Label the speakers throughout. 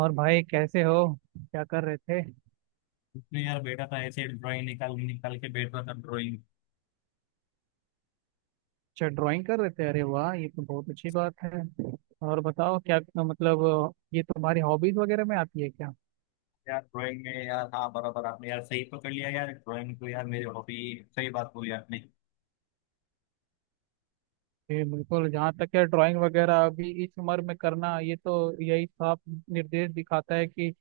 Speaker 1: और भाई कैसे हो? क्या कर रहे थे?
Speaker 2: तो यार बैठा था ऐसे ड्राइंग निकाल निकाल के बैठा था ड्राइंग।
Speaker 1: अच्छा, ड्राइंग कर रहे थे। अरे वाह, ये तो बहुत अच्छी बात है। और बताओ क्या, मतलब ये तुम्हारी हॉबीज वगैरह में आती है क्या?
Speaker 2: यार ड्राइंग में यार, हाँ बराबर आपने यार सही पकड़ लिया, यार ड्राइंग तो यार मेरी हॉबी। सही बात बोली आपने।
Speaker 1: ये बिल्कुल, जहाँ तक है ड्राइंग वगैरह अभी इस उम्र में करना, ये तो यही साफ निर्देश दिखाता है कि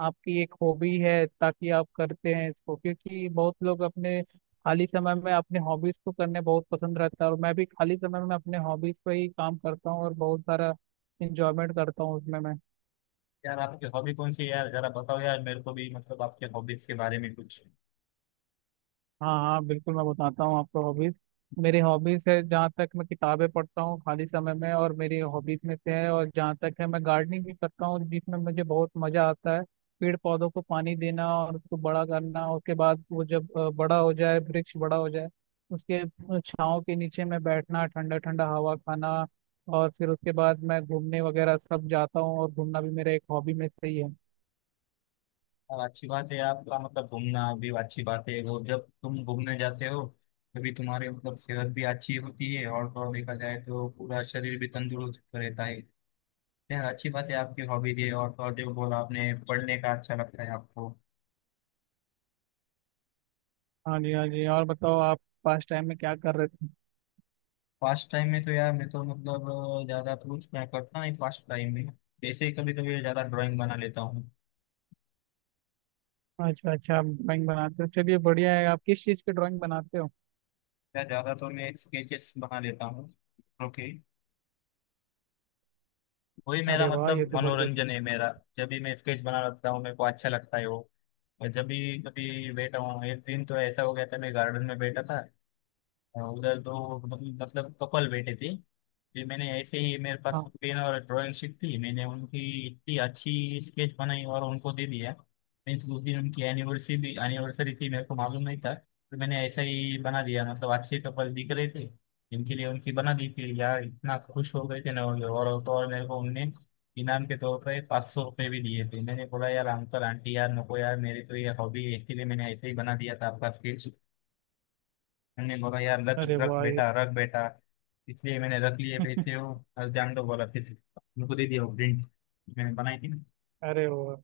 Speaker 1: आपकी एक हॉबी है, ताकि आप करते हैं इसको। क्योंकि बहुत लोग अपने खाली समय में अपने हॉबीज को करने बहुत पसंद रहता है, और मैं भी खाली समय में अपने हॉबीज पर ही काम करता हूँ और बहुत सारा इंजॉयमेंट करता हूँ उसमें मैं।
Speaker 2: यार आपकी हॉबी कौन सी है यार, जरा बताओ यार, मेरे को भी मतलब आपके हॉबीज के बारे में कुछ।
Speaker 1: हाँ हाँ, बिल्कुल, मैं बताता हूँ आपको हॉबीज। मेरी हॉबीज है, जहाँ तक मैं किताबें पढ़ता हूँ खाली समय में, और मेरी हॉबीज में से है। और जहाँ तक है, मैं गार्डनिंग भी करता हूँ जिसमें मुझे बहुत मजा आता है। पेड़ पौधों को पानी देना और उसको बड़ा करना, उसके बाद वो जब बड़ा हो जाए, वृक्ष बड़ा हो जाए, उसके छांव के नीचे मैं बैठना, ठंडा ठंडा हवा खाना। और फिर उसके बाद मैं घूमने वगैरह सब जाता हूँ, और घूमना भी मेरा एक हॉबी में से ही है।
Speaker 2: यार अच्छी बात है आपका, मतलब घूमना भी अच्छी बात है। वो जब तुम घूमने जाते हो तभी तुम्हारी मतलब सेहत भी अच्छी होती है, और तो और देखा जाए तो पूरा शरीर भी तंदुरुस्त रहता है। यार अच्छी बात है आपकी हॉबी है, और तो और जो बोला आपने पढ़ने का अच्छा लगता है आपको।
Speaker 1: हाँ जी, हाँ जी। और बताओ, आप पास टाइम में क्या कर रहे थे?
Speaker 2: फास्ट टाइम में तो यार मैं तो मतलब ज्यादा तो कुछ मैं करता नहीं फास्ट टाइम में। वैसे ही कभी कभी ज्यादा ड्राइंग बना लेता हूँ।
Speaker 1: अच्छा अच्छा, आप ड्राइंग बनाते हो, चलिए बढ़िया है। आप किस चीज़ की ड्राइंग बनाते हो?
Speaker 2: या ज्यादा तो मैं स्केचेस बना लेता हूँ। ओके। वही मेरा
Speaker 1: अरे वाह,
Speaker 2: मतलब
Speaker 1: ये तो बढ़िया।
Speaker 2: मनोरंजन है मेरा। जब भी मैं स्केच बना लेता हूँ मेरे को अच्छा लगता है वो। और जब भी कभी बैठा हूँ, एक दिन तो ऐसा हो गया था, मैं गार्डन में बैठा था। उधर दो मतलब कपल बैठे थे। फिर मैंने ऐसे ही, मेरे पास
Speaker 1: हाँ।
Speaker 2: पेन और ड्राइंग शीट थी, मैंने उनकी इतनी अच्छी स्केच बनाई और उनको दे दिया। मीन्स उस दिन उनकी एनिवर्सरी थी, मेरे को मालूम नहीं था, तो मैंने ऐसा ही बना दिया, मतलब अच्छे कपल दिख रहे थे जिनके लिए उनकी बना दी थी, यार इतना खुश हो गए थे ना वो लोग। और तो और मेरे को उनने इनाम के तौर पर 500 रुपये भी दिए थे। मैंने बोला यार अंकल आंटी, यार नको यार, मेरे तो ये हॉबी है, इसके लिए मैंने ऐसे ही बना दिया था आपका स्केच। मैंने बोला यार रख
Speaker 1: अरे
Speaker 2: रख
Speaker 1: वाह, ये
Speaker 2: बेटा रख बेटा। इसलिए मैंने रख लिए पैसे हो। और जान दो बोला फिर। उनको दे दिया वो प्रिंट मैंने बनाई थी ना।
Speaker 1: अरे वाह,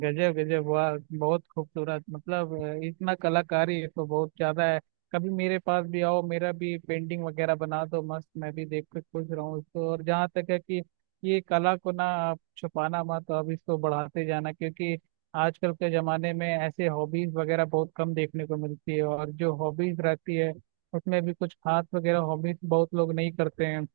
Speaker 1: गजब गजब, वाह, बहुत खूबसूरत। मतलब इतना कलाकारी है तो बहुत ज्यादा है। कभी मेरे पास भी आओ, मेरा भी पेंटिंग वगैरह बना दो मस्त, मैं भी देख के खुश रहूँ इसको। और जहाँ तक है कि ये कला को ना आप छुपाना मत, अब इसको बढ़ाते जाना, क्योंकि आजकल के जमाने में ऐसे हॉबीज वगैरह बहुत कम देखने को मिलती है, और जो हॉबीज रहती है उसमें भी कुछ खास वगैरह हॉबीज बहुत लोग नहीं करते हैं।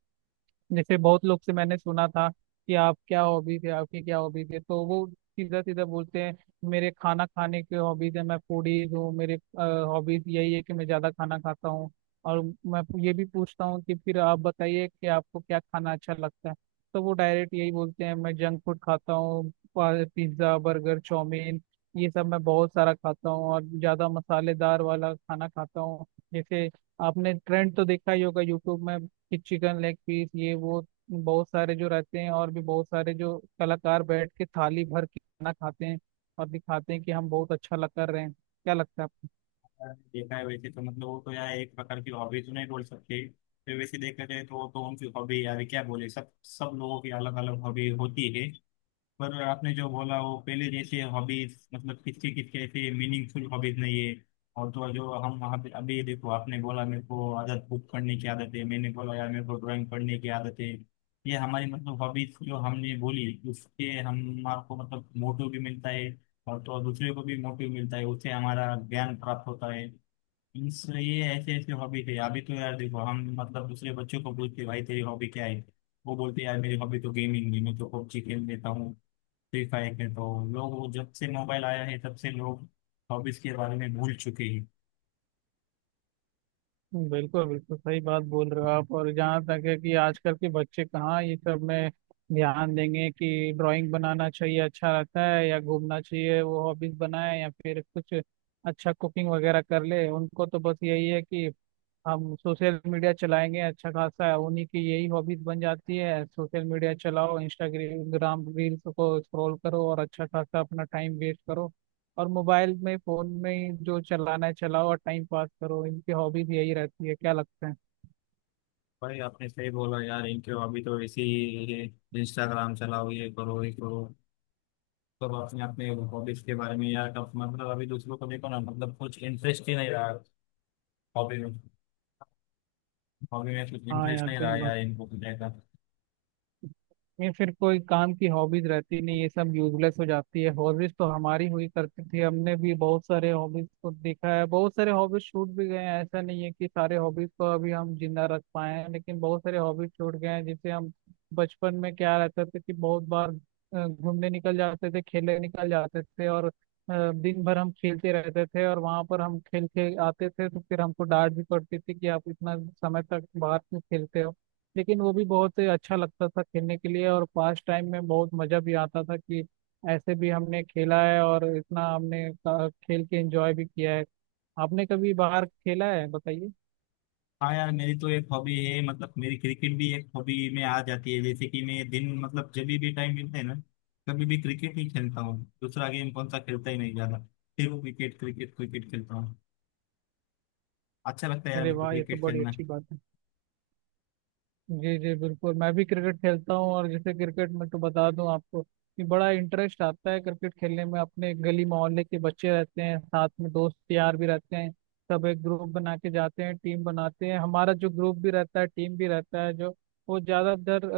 Speaker 1: जैसे बहुत लोग से मैंने सुना था कि आप क्या हॉबीज है, आपकी क्या हॉबीज है, तो वो सीधा सीधा बोलते हैं मेरे खाना खाने के हॉबीज है, मैं फूडीज हूँ, मेरे हॉबीज यही है कि मैं ज्यादा खाना खाता हूँ। और मैं ये भी पूछता हूँ कि फिर आप बताइए कि आपको क्या खाना अच्छा लगता है, तो वो डायरेक्ट यही बोलते हैं मैं जंक फूड खाता हूँ, पिज्ज़ा, बर्गर, चाउमीन, ये सब मैं बहुत सारा खाता हूँ और ज्यादा मसालेदार वाला खाना खाता हूँ। जैसे आपने ट्रेंड तो देखा ही होगा यूट्यूब में कि चिकन लेग पीस ये वो बहुत सारे जो रहते हैं, और भी बहुत सारे जो कलाकार बैठ के थाली भर के खाना खाते हैं और दिखाते हैं कि हम बहुत अच्छा लग कर रहे हैं। क्या लगता है आपको?
Speaker 2: देखा है वैसे तो, मतलब वो तो यार एक प्रकार की हॉबी तो नहीं बोल सकते। फिर वैसे देखा जाए तो वो तो उनकी हॉबी, यार क्या बोले, सब सब लोगों की अलग अलग हॉबी होती है। पर आपने जो बोला वो पहले जैसे हॉबीज, मतलब किसके किसके ऐसे मीनिंगफुल हॉबीज नहीं है। और तो और जो हम वहाँ पे अभी देखो, आपने बोला मेरे को आदत बुक पढ़ने की आदत है, मैंने बोला यार मेरे को ड्राइंग पढ़ने की आदत है। ये हमारी मतलब हॉबीज जो हमने बोली उससे हमारे को मतलब मोटिव भी मिलता है, और तो और दूसरे को भी मोटिव मिलता है, उससे हमारा ज्ञान प्राप्त होता है। इस ये ऐसे ऐसे हॉबी थे। अभी तो यार देखो हम मतलब दूसरे बच्चों को पूछते भाई तेरी हॉबी क्या है, वो बोलते यार मेरी हॉबी तो गेमिंग है, मैं तो पबजी खेल लेता हूँ, फ्री फायर के तो। लोग वो जब से मोबाइल आया है तब से लोग हॉबीज के बारे में भूल चुके हैं।
Speaker 1: बिल्कुल बिल्कुल सही बात बोल रहे हो आप। और जहाँ तक है कि आजकल के बच्चे कहाँ ये सब में ध्यान देंगे कि ड्राइंग बनाना चाहिए, अच्छा रहता है, या घूमना चाहिए वो हॉबीज बनाए, या फिर कुछ अच्छा कुकिंग वगैरह कर ले। उनको तो बस यही है कि हम सोशल मीडिया चलाएंगे अच्छा खासा, उन्हीं की यही हॉबीज बन जाती है सोशल मीडिया चलाओ, इंस्टाग्राम रील्स को स्क्रॉल करो और अच्छा खासा अपना टाइम वेस्ट करो, और मोबाइल में फोन में ही जो चलाना है चलाओ और टाइम पास करो। इनकी हॉबीज यही रहती है, क्या लगता है?
Speaker 2: भाई आपने सही बोला यार, इनके हॉबी तो ऐसी ही है। इंस्टाग्राम चलाओ, ये करो ये करो, सब अपने अपने हॉबीज के बारे में यार कब मतलब अभी दूसरों को देखो ना, मतलब कुछ इंटरेस्ट ही नहीं रहा हॉबी में। हॉबी में कुछ
Speaker 1: हाँ
Speaker 2: इंटरेस्ट
Speaker 1: यार,
Speaker 2: नहीं
Speaker 1: सही
Speaker 2: रहा
Speaker 1: बात।
Speaker 2: यार, इनको कुछ ऐसा।
Speaker 1: ये फिर कोई काम की हॉबीज रहती नहीं, ये सब यूजलेस हो जाती है। हॉबीज तो हमारी हुई करती थी, हमने भी बहुत सारे हॉबीज को देखा है, बहुत सारे हॉबीज छूट भी गए हैं। ऐसा नहीं है कि सारे हॉबीज को अभी हम जिंदा रख पाए हैं, लेकिन बहुत सारे हॉबीज छूट गए हैं जिसे हम बचपन में क्या रहता था कि बहुत बार घूमने निकल जाते थे, खेलने निकल जाते थे, और दिन भर हम खेलते रहते थे, और वहां पर हम खेल के आते थे तो फिर हमको डांट भी पड़ती थी कि आप इतना समय तक बाहर क्यों खेलते हो। लेकिन वो भी बहुत अच्छा लगता था खेलने के लिए, और पास टाइम में बहुत मजा भी आता था कि ऐसे भी हमने खेला है, और इतना हमने खेल के एंजॉय भी किया है। आपने कभी बाहर खेला है, बताइए?
Speaker 2: हाँ यार मेरी तो एक हॉबी है मतलब, मेरी क्रिकेट भी एक हॉबी में आ जाती है। जैसे कि मैं दिन मतलब जब भी टाइम मिलता है ना, कभी भी क्रिकेट ही खेलता हूँ, दूसरा गेम कौन सा खेलता ही नहीं ज्यादा। फिर वो क्रिकेट क्रिकेट क्रिकेट खेलता हूँ। अच्छा लगता है यार
Speaker 1: अरे
Speaker 2: मेरे को
Speaker 1: वाह, ये तो
Speaker 2: क्रिकेट
Speaker 1: बड़ी
Speaker 2: खेलना।
Speaker 1: अच्छी बात है। जी जी, बिल्कुल, मैं भी क्रिकेट खेलता हूँ। और जैसे क्रिकेट में तो बता दूं आपको कि बड़ा इंटरेस्ट आता है क्रिकेट खेलने में, अपने गली मोहल्ले के बच्चे रहते हैं साथ में, दोस्त यार भी रहते हैं, सब एक ग्रुप बना के जाते हैं, टीम बनाते हैं। हमारा जो ग्रुप भी रहता है, टीम भी रहता है, जो वो ज़्यादातर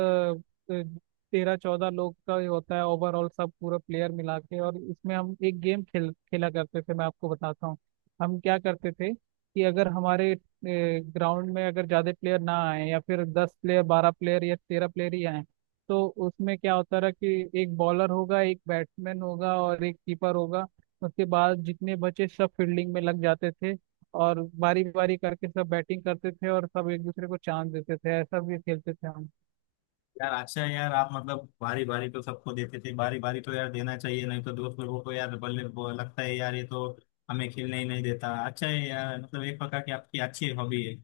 Speaker 1: 13 14 लोग का ही होता है ओवरऑल, सब पूरा प्लेयर मिला के। और इसमें हम एक गेम खेल खेला करते थे, मैं आपको बताता हूँ। हम क्या करते थे कि अगर हमारे ग्राउंड में अगर ज्यादा प्लेयर ना आए, या फिर 10 प्लेयर, 12 प्लेयर या 13 प्लेयर ही आए, तो उसमें क्या होता रहा कि एक बॉलर होगा, एक बैट्समैन होगा और एक कीपर होगा, उसके बाद जितने बचे सब फील्डिंग में लग जाते थे। और बारी बारी करके सब बैटिंग करते थे और सब एक दूसरे को चांस देते थे, ऐसा भी खेलते थे हम।
Speaker 2: यार अच्छा है यार, आप मतलब बारी बारी तो सबको देते थे, बारी बारी तो यार देना चाहिए नहीं तो दोस्त लोगों को यार बल्ले वो लगता है यार ये तो हमें खेलने ही नहीं देता। अच्छा है यार, मतलब एक प्रकार की आपकी अच्छी हॉबी है।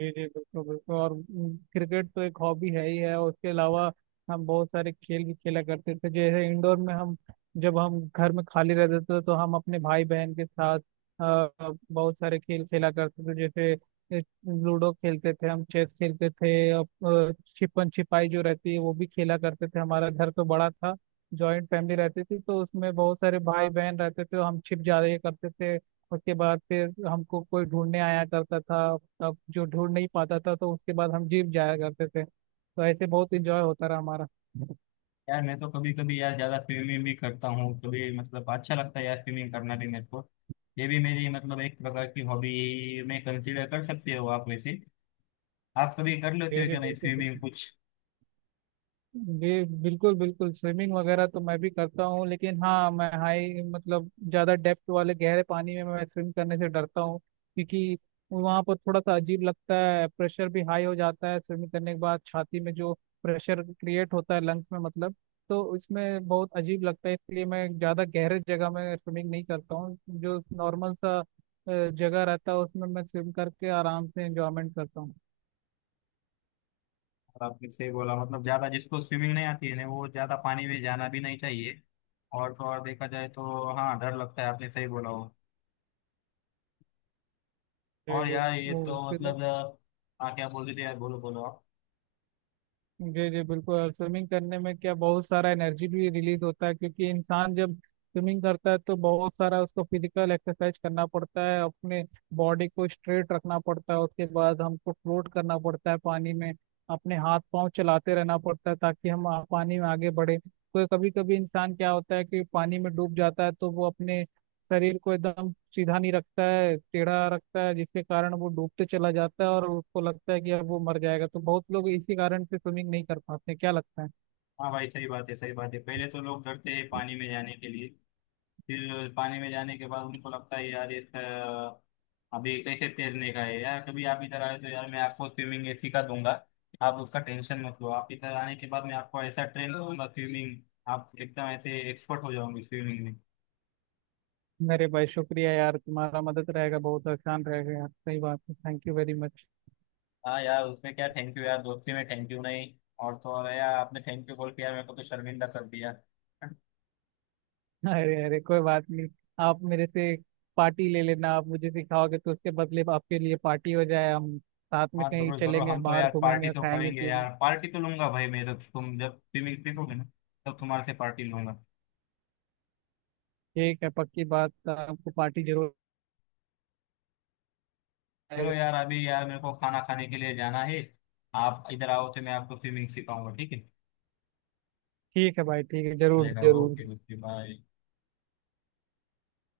Speaker 1: जी जी, बिल्कुल बिल्कुल। और क्रिकेट तो एक हॉबी है ही है, और उसके अलावा हम बहुत सारे खेल भी खेला करते थे, जैसे इंडोर में हम जब हम घर में खाली रहते थे तो हम अपने भाई बहन के साथ बहुत सारे खेल खेला करते थे, जैसे ए, लूडो खेलते थे हम, चेस खेलते थे, और छिपन छिपाई जो रहती है वो भी खेला करते थे। हमारा घर तो बड़ा था, जॉइंट फैमिली रहती थी, तो उसमें बहुत सारे भाई बहन रहते थे, हम छिप जाया करते थे, उसके बाद फिर हमको कोई ढूंढने आया करता था, अब जो ढूंढ नहीं पाता था, तो उसके बाद हम जिम जाया करते थे। तो ऐसे बहुत इंजॉय होता रहा हमारा।
Speaker 2: यार मैं तो कभी कभी यार ज्यादा स्विमिंग भी करता हूँ कभी, मतलब अच्छा लगता है यार स्विमिंग करना भी मेरे को। ये भी मेरी मतलब एक प्रकार की हॉबी में कंसीडर कर सकते हो आप। वैसे आप कभी कर लेते
Speaker 1: जी
Speaker 2: हो
Speaker 1: जी,
Speaker 2: क्या नहीं
Speaker 1: बिल्कुल
Speaker 2: स्विमिंग
Speaker 1: बिल्कुल।
Speaker 2: कुछ।
Speaker 1: जी, बिल्कुल बिल्कुल, स्विमिंग वगैरह तो मैं भी करता हूँ, लेकिन हाँ, मैं हाई मतलब ज़्यादा डेप्थ वाले गहरे पानी में मैं स्विम करने से डरता हूँ। क्योंकि वहाँ पर थोड़ा सा अजीब लगता है, प्रेशर भी हाई हो जाता है स्विमिंग करने के बाद, छाती में जो प्रेशर क्रिएट होता है लंग्स में, मतलब तो इसमें बहुत अजीब लगता है, इसलिए मैं ज़्यादा गहरे जगह में स्विमिंग नहीं करता हूँ। जो नॉर्मल सा जगह रहता है उसमें मैं स्विम करके आराम से इंजॉयमेंट करता हूँ।
Speaker 2: और आपने सही बोला, मतलब ज्यादा जिसको स्विमिंग नहीं आती है ना वो ज्यादा पानी में जाना भी नहीं चाहिए। और तो और देखा जाए तो हाँ डर लगता है, आपने सही बोला हो।
Speaker 1: जी
Speaker 2: और
Speaker 1: जी।
Speaker 2: यार ये
Speaker 1: वो
Speaker 2: तो
Speaker 1: फिर।
Speaker 2: मतलब। हाँ क्या बोल रहे थे यार, बोलो बोलो आप।
Speaker 1: जी जी, बिल्कुल। और स्विमिंग करने में क्या बहुत सारा एनर्जी भी रिलीज होता है, क्योंकि इंसान जब स्विमिंग करता है तो बहुत सारा उसको फिजिकल एक्सरसाइज करना पड़ता है, अपने बॉडी को स्ट्रेट रखना पड़ता है, उसके बाद हमको फ्लोट करना पड़ता है पानी में, अपने हाथ पांव चलाते रहना पड़ता है ताकि हम पानी में आगे बढ़े। तो कभी कभी इंसान क्या होता है कि पानी में डूब जाता है, तो वो अपने शरीर को एकदम सीधा नहीं रखता है, टेढ़ा रखता है, जिसके कारण वो डूबते चला जाता है और उसको लगता है कि अब वो मर जाएगा। तो बहुत लोग इसी कारण से स्विमिंग नहीं कर पाते, क्या लगता है?
Speaker 2: हाँ भाई सही बात है सही बात है, पहले तो लोग डरते हैं पानी में जाने के लिए। फिर पानी में जाने के बाद उनको लगता है यार ये अभी कैसे तैरने का है। यार कभी आप इधर आए तो यार मैं आपको स्विमिंग ऐसी सिखा दूंगा। आप उसका टेंशन मत लो, आप इधर आने के बाद मैं आपको ऐसा ट्रेन करूंगा स्विमिंग। आप एकदम ऐसे एक्सपर्ट हो जाओगे स्विमिंग में।
Speaker 1: मेरे भाई, शुक्रिया यार, तुम्हारा मदद रहेगा, बहुत आसान रहेगा यार, सही बात है, थैंक यू वेरी मच।
Speaker 2: हाँ यार उसमें क्या थैंक यू यार, दोस्ती में थैंक यू नहीं। और तो और यार आपने थैंक यू बोल के यार मेरे को तो शर्मिंदा कर दिया।
Speaker 1: अरे अरे, कोई बात नहीं। आप मेरे से पार्टी ले लेना, आप मुझे सिखाओगे तो उसके बदले आपके लिए पार्टी हो जाए, हम साथ में
Speaker 2: हाँ
Speaker 1: कहीं
Speaker 2: जरूर जरूर,
Speaker 1: चलेंगे,
Speaker 2: हम तो
Speaker 1: बाहर
Speaker 2: यार पार्टी
Speaker 1: घूमेंगे,
Speaker 2: तो
Speaker 1: खाएंगे,
Speaker 2: करेंगे
Speaker 1: पिएंगे।
Speaker 2: यार, पार्टी तो लूंगा भाई मैं तो, तुम जब स्विमिंग सीखोगे ना तब तुम्हारे से पार्टी लूंगा।
Speaker 1: ठीक है, पक्की बात, आपको पार्टी जरूर
Speaker 2: चलो
Speaker 1: आएगा।
Speaker 2: यार अभी यार मेरे को खाना खाने के लिए जाना है। आप इधर आओ तो मैं आपको स्विमिंग सिखाऊंगा, ठीक है।
Speaker 1: ठीक है भाई, ठीक है, जरूर
Speaker 2: चलेगा
Speaker 1: जरूर।
Speaker 2: Okay okay bye.